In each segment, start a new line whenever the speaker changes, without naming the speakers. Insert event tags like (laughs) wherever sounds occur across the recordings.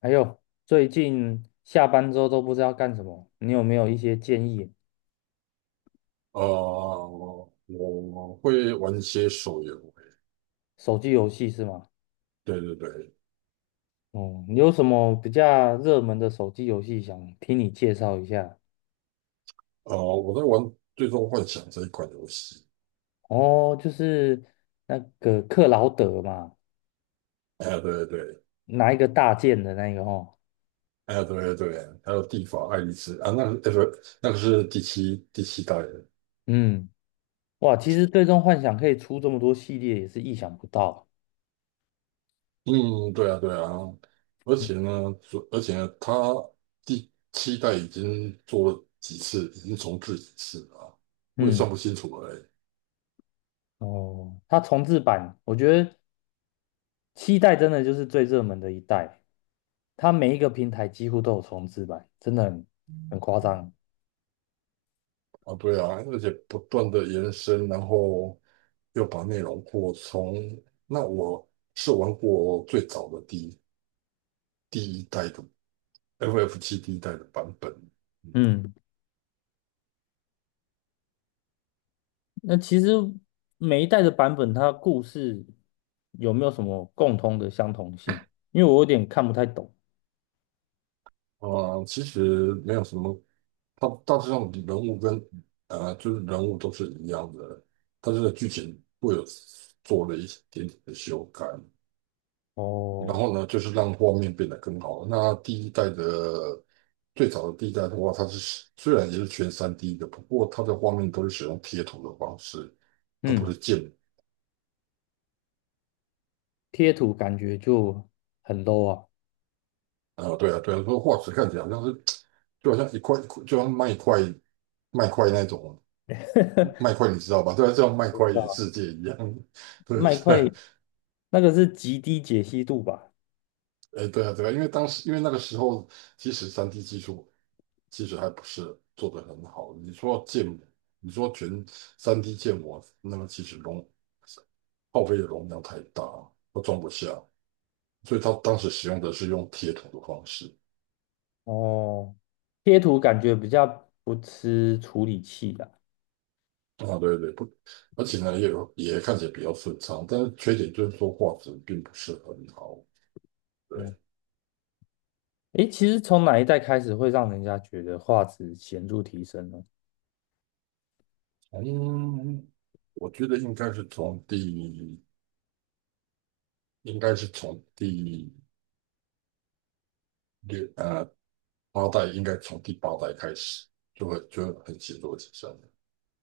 还有最近下班之后都不知道干什么，你有没有一些建议？
呃，我会玩一些手游，
手机游戏是吗？
对对对，
哦，你有什么比较热门的手机游戏想听你介绍一下？
我在玩《最终幻想》这一款游戏，
哦，就是那个克劳德嘛，
哎，对对对。
拿一个大剑的那个哦。
哎，对对对，还有《地法爱丽丝》啊，那个是第七代的。
嗯，哇，其实《最终幻想》可以出这么多系列，也是意想不到。
嗯，对啊对啊，而
嗯
且呢，它第七代已经做了几次，已经重置几次了啊，我也
嗯，
算不清楚了欸。
哦，它重置版，我觉得七代真的就是最热门的一代，它每一个平台几乎都有重置版，真的很夸张。
啊，对啊，而且不断的延伸，然后又把内容扩充。那我是玩过最早的第一代的 FF 七第一代的版本。
嗯，那其实每一代的版本，它故事有没有什么共通的相同性？因为我有点看不太懂。
啊，其实没有什么，它大致上人物跟呃就是人物都是一样的，但是剧情会有做了一点点的修改，然
哦，
后呢就是让画面变得更好。那第一代的最早的第一代的话，它是虽然也是全三 D 的，不过它的画面都是使用贴图的方式，而不
嗯，
是
贴图感觉就很 low 啊，
啊，对啊，对啊，说化石看起来好像是，就好像一块，就像麦块那种麦块，你知道吧？对啊，就像麦
我不
块
知道，
世界一样，(laughs) 对
麦块
对。
那个是极低解析度吧？
哎，对啊，对啊，因为当时，因为那个时候，其实三 D 技术其实还不是做得很好。你说建模，你说全三 D 建模，那么其实耗费的容量太大，都装不下，所以他当时使用的是用铁桶的方式。
哦，贴图感觉比较不吃处理器的啦。
啊，对对，不，而且呢，也看起来比较顺畅，但是缺点就是说画质并不是很好。
哦，
对。
诶，其实从哪一代开始会让人家觉得画质显著提升呢？
从我觉得应该是从第，应该是从第六呃八代，应该从第八代开始就会很显著的提升了。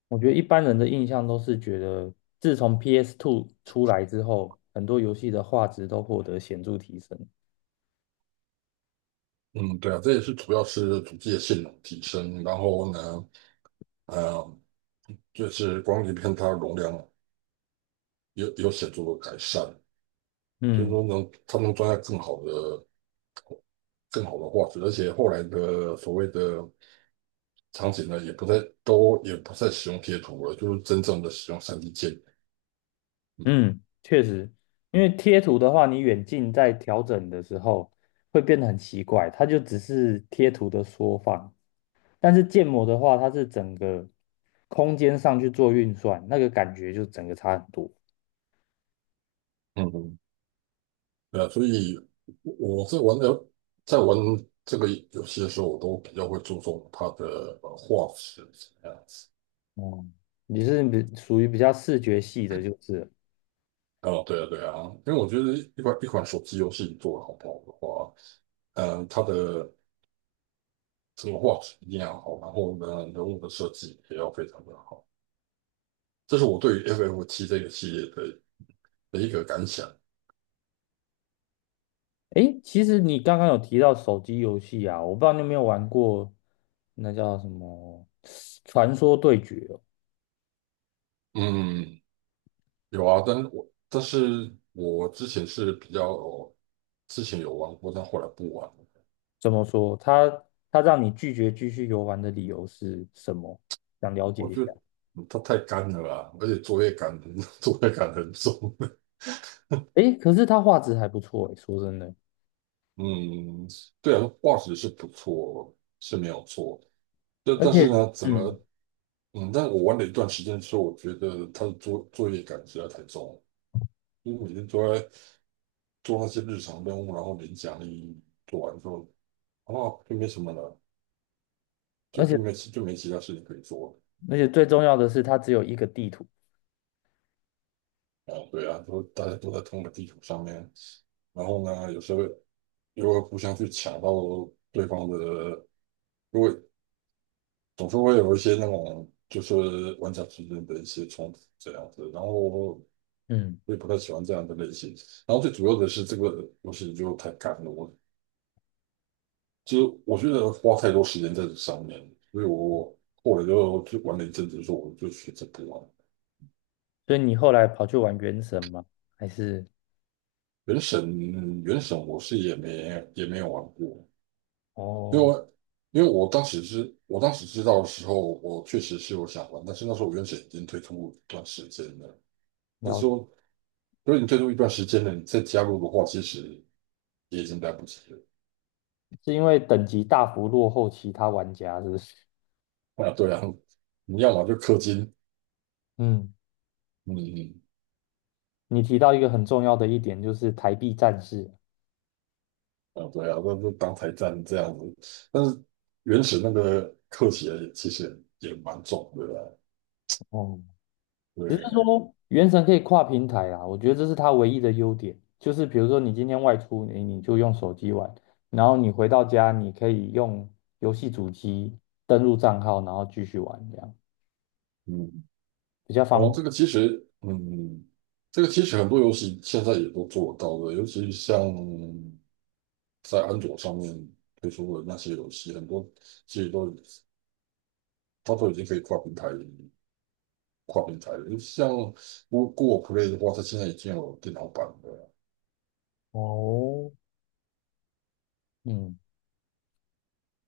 我觉得一般人的印象都是觉得，自从 PS2 出来之后，很多游戏的画质都获得显著提升。
嗯，对啊，这也是主要是主机的性能提升，然后呢，呃，就是光碟片它容量有显著的改善，就是
嗯
说能它能装下更好的画质，而且后来的所谓的场景呢，也不再使用贴图了，就是真正的使用三 D 建模。嗯，
嗯，确实，因为贴图的话，你远近在调整的时候会变得很奇怪，它就只是贴图的缩放。但是建模的话，它是整个空间上去做运算，那个感觉就整个差很多。
嗯嗯，对啊，所以我我在玩的，在玩这个游戏的时候，我都比较会注重它的画质这样子。
哦，你是比属于比较视觉系的，就是了。
哦，对啊，对啊，因为我觉得一款手机游戏做的好不好的话，嗯，它的整个画质一定要好，然后呢，人物的设计也要非常的好。这是我对于 FF7这个系列的一个感想。
诶，其实你刚刚有提到手机游戏啊，我不知道你有没有玩过，那叫什么《传说对决》哦？
嗯，有啊，但是我之前是比较之前有玩过，但后来不玩了。
怎么说？它让你拒绝继续游玩的理由是什么？想了解
我
一
觉
下。
得它太干了啊，而且作业感 (laughs) 作业感很重。
诶，可是它画质还不错诶，说真的，
(laughs) 嗯，对啊，画质是不错，是没有错。但
而
但是
且
呢，
(laughs)
怎
嗯，
么嗯，但我玩了一段时间之后，我觉得他的作业感实在太重了，就是每天都在做那些日常任务，然后领奖励，做完之后，哦，就没什么了，
而且
就没其他事情可以做
而且最重要的是，它只有一个地图。
了。啊，对啊，都大家都在同一个地图上面，然后呢，有时候又会互相去抢到对方的，因为总是会有一些那种就是玩家之间的一些冲突这样子。然后
嗯，
我也不太喜欢这样的类型。然后最主要的是这个游戏就太赶了，其实我觉得花太多时间在这上面，所以我后来就玩了一阵子，说我就选择不玩。
所以你后来跑去玩《原神》吗？还是？
原神，原神我是也没有玩过，因为
哦。
我当时知道的时候，我确实是有想玩，但是那时候原神已经推出一段时间了，那时
了。
候如果你推出一段时间了，你再加入的话，其实也已经来不及了。
是因为等级大幅落后其他玩家，是不是？
啊，对啊，你要么就氪金。
嗯，
嗯。
你提到一个很重要的一点，就是台币战士。
啊，对啊，那就当台战这样子，但是原始那个刻起也其实也蛮重的啊。
哦，只是
对。
说原神可以跨平台啊，我觉得这是它唯一的优点。就是比如说你今天外出，你就用手机玩，然后你回到家，你可以用游戏主机登录账号，然后继续玩，这样
嗯。
比较方
哦，这
便。
个其实，嗯，这个其实很多游戏现在也都做得到的，尤其像在安卓上面推出的那些游戏，很多其实都它都已经可以跨平台了，像不过 Play 的话，它现在已经有电脑版的了，
哦，嗯，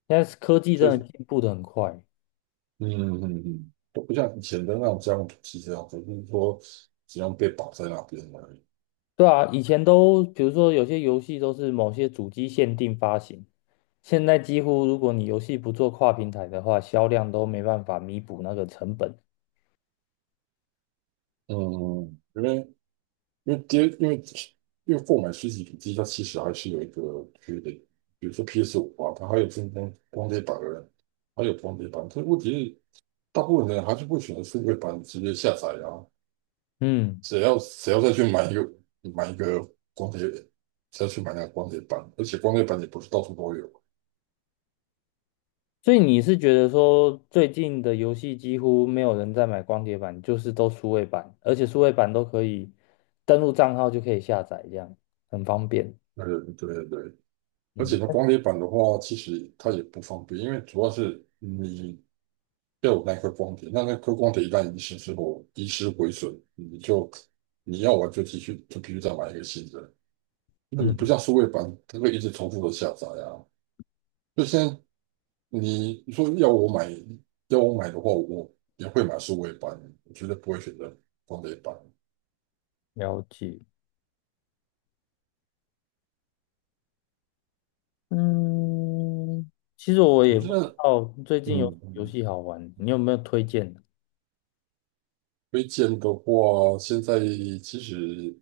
现在科技
就
真的
是。
进步的很快。
嗯嗯嗯，都不像以前的那种江湖气这样子，就是说只要被绑在那边而已。
对啊，以前都比如说有些游戏都是某些主机限定发行，现在几乎如果你游戏不做跨平台的话，销量都没办法弥补那个成本。
嗯，因为因为跌，因为因为购买实体主机，它其实还是有一个缺点，比如说 PS5啊，它还有分光碟版的，还有光碟版。这问题是，大部分人还是会选择数位版直接下载啊。
嗯，
谁要再去买一个光碟，谁要去买那个光碟版？而且光碟版也不是到处都有。
所以你是觉得说最近的游戏几乎没有人在买光碟版，就是都数位版，而且数位版都可以登录账号就可以下载，这样很方便。
对对对，而且
嗯
它光碟版的话，其实它也不方便，因为主要是你要有那颗光碟，那颗光碟一旦遗失之后，遗失毁损，你要玩就继续就必须再买一个新的。那你不
嗯，
像数位版，它会一直重复的下载啊。就现在你说要我买，的话，我也会买数位版，我绝对不会选择光碟版。
了解。嗯，其实我
我
也
觉
不知
得
道最近有
嗯，
游
嗯
戏好玩，你有没有推荐的？
推荐的话，现在其实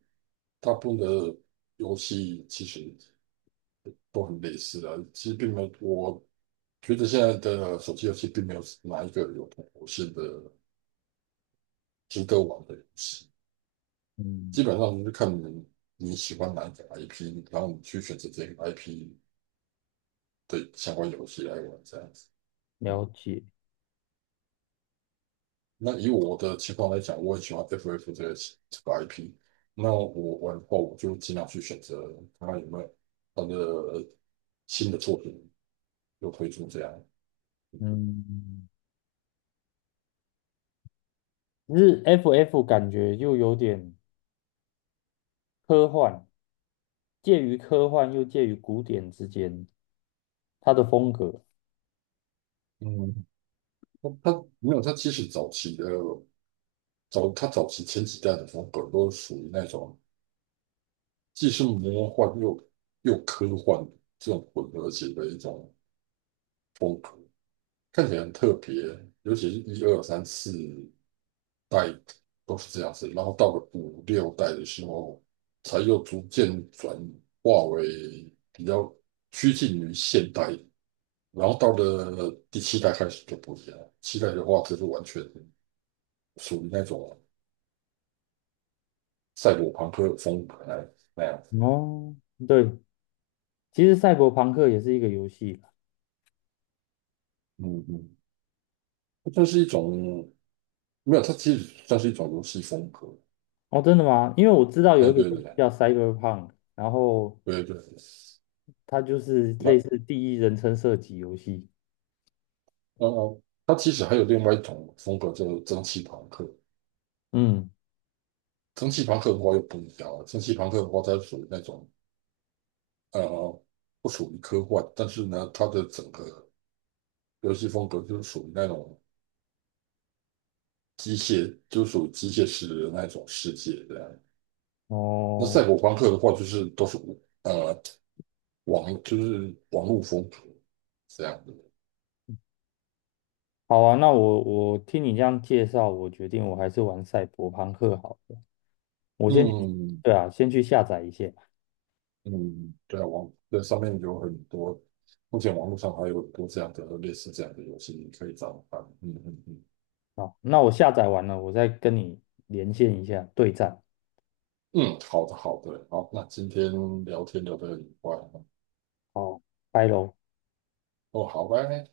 大部分的游戏其实，都很类似啊。其实并没有，我觉得现在的手机游戏并没有哪一个有突破性的值得玩的游戏，基
嗯，
本上就是看你喜欢哪一个 IP,然后你去选择这个 IP 的相关游戏来玩这样子。
了解。
那以我的情况来讲，我很喜欢 FF 这个 IP,那我玩的话，我就尽量去选择看看有没有它的新的作品又推出这样。
嗯，日 FF 感觉又有点科幻，介于科幻又介于古典之间，它的风格。
嗯，它没有，它其实早期的早，它早期前几代的风格都属于那种既是魔幻又科幻这种混合型的一种看起来很特别，尤其是一二三四代都是这样子，然后到了五六代的时候，才又逐渐转化为比较趋近于现代，然后到了第七代开始就不一样了，七代的话就是完全属于那种赛博朋克风格那样子。
哦，对，其实赛博朋克也是一个游戏。
嗯嗯，它算是一种，没有，它其实算是一种游戏风格，
哦，真的吗？因为我知道有
哎，
一个
对
游戏
对
叫 Cyberpunk，然后
对对对，
它就是类似
那。
第一人称射击游戏。
哦哦，它其实还有另外一种风格，就是蒸汽朋克。
嗯，
蒸汽朋克的话又不一样了，蒸汽朋克的话，它属于那种呃，不属于科幻，但是呢，它的整个游戏风格就是属于那种机械，就属于机械式的那种世界这样。那
哦，
赛博朋克的话，就是都是呃就是网络风格这样的。
好啊，那我听你这样介绍，我决定我还是玩赛博朋克好了。我先，
嗯。
对啊，先去下载一下。
嗯，对啊，网对上面有很多，目前网络上还有很多这样的类似这样的游戏，你可以找来玩。嗯嗯嗯
好，那我下载完了，我再跟你连线一下对战。
嗯，好的好的，好，那今天聊天聊得很愉快。
好，拜喽。
哦，好，拜拜。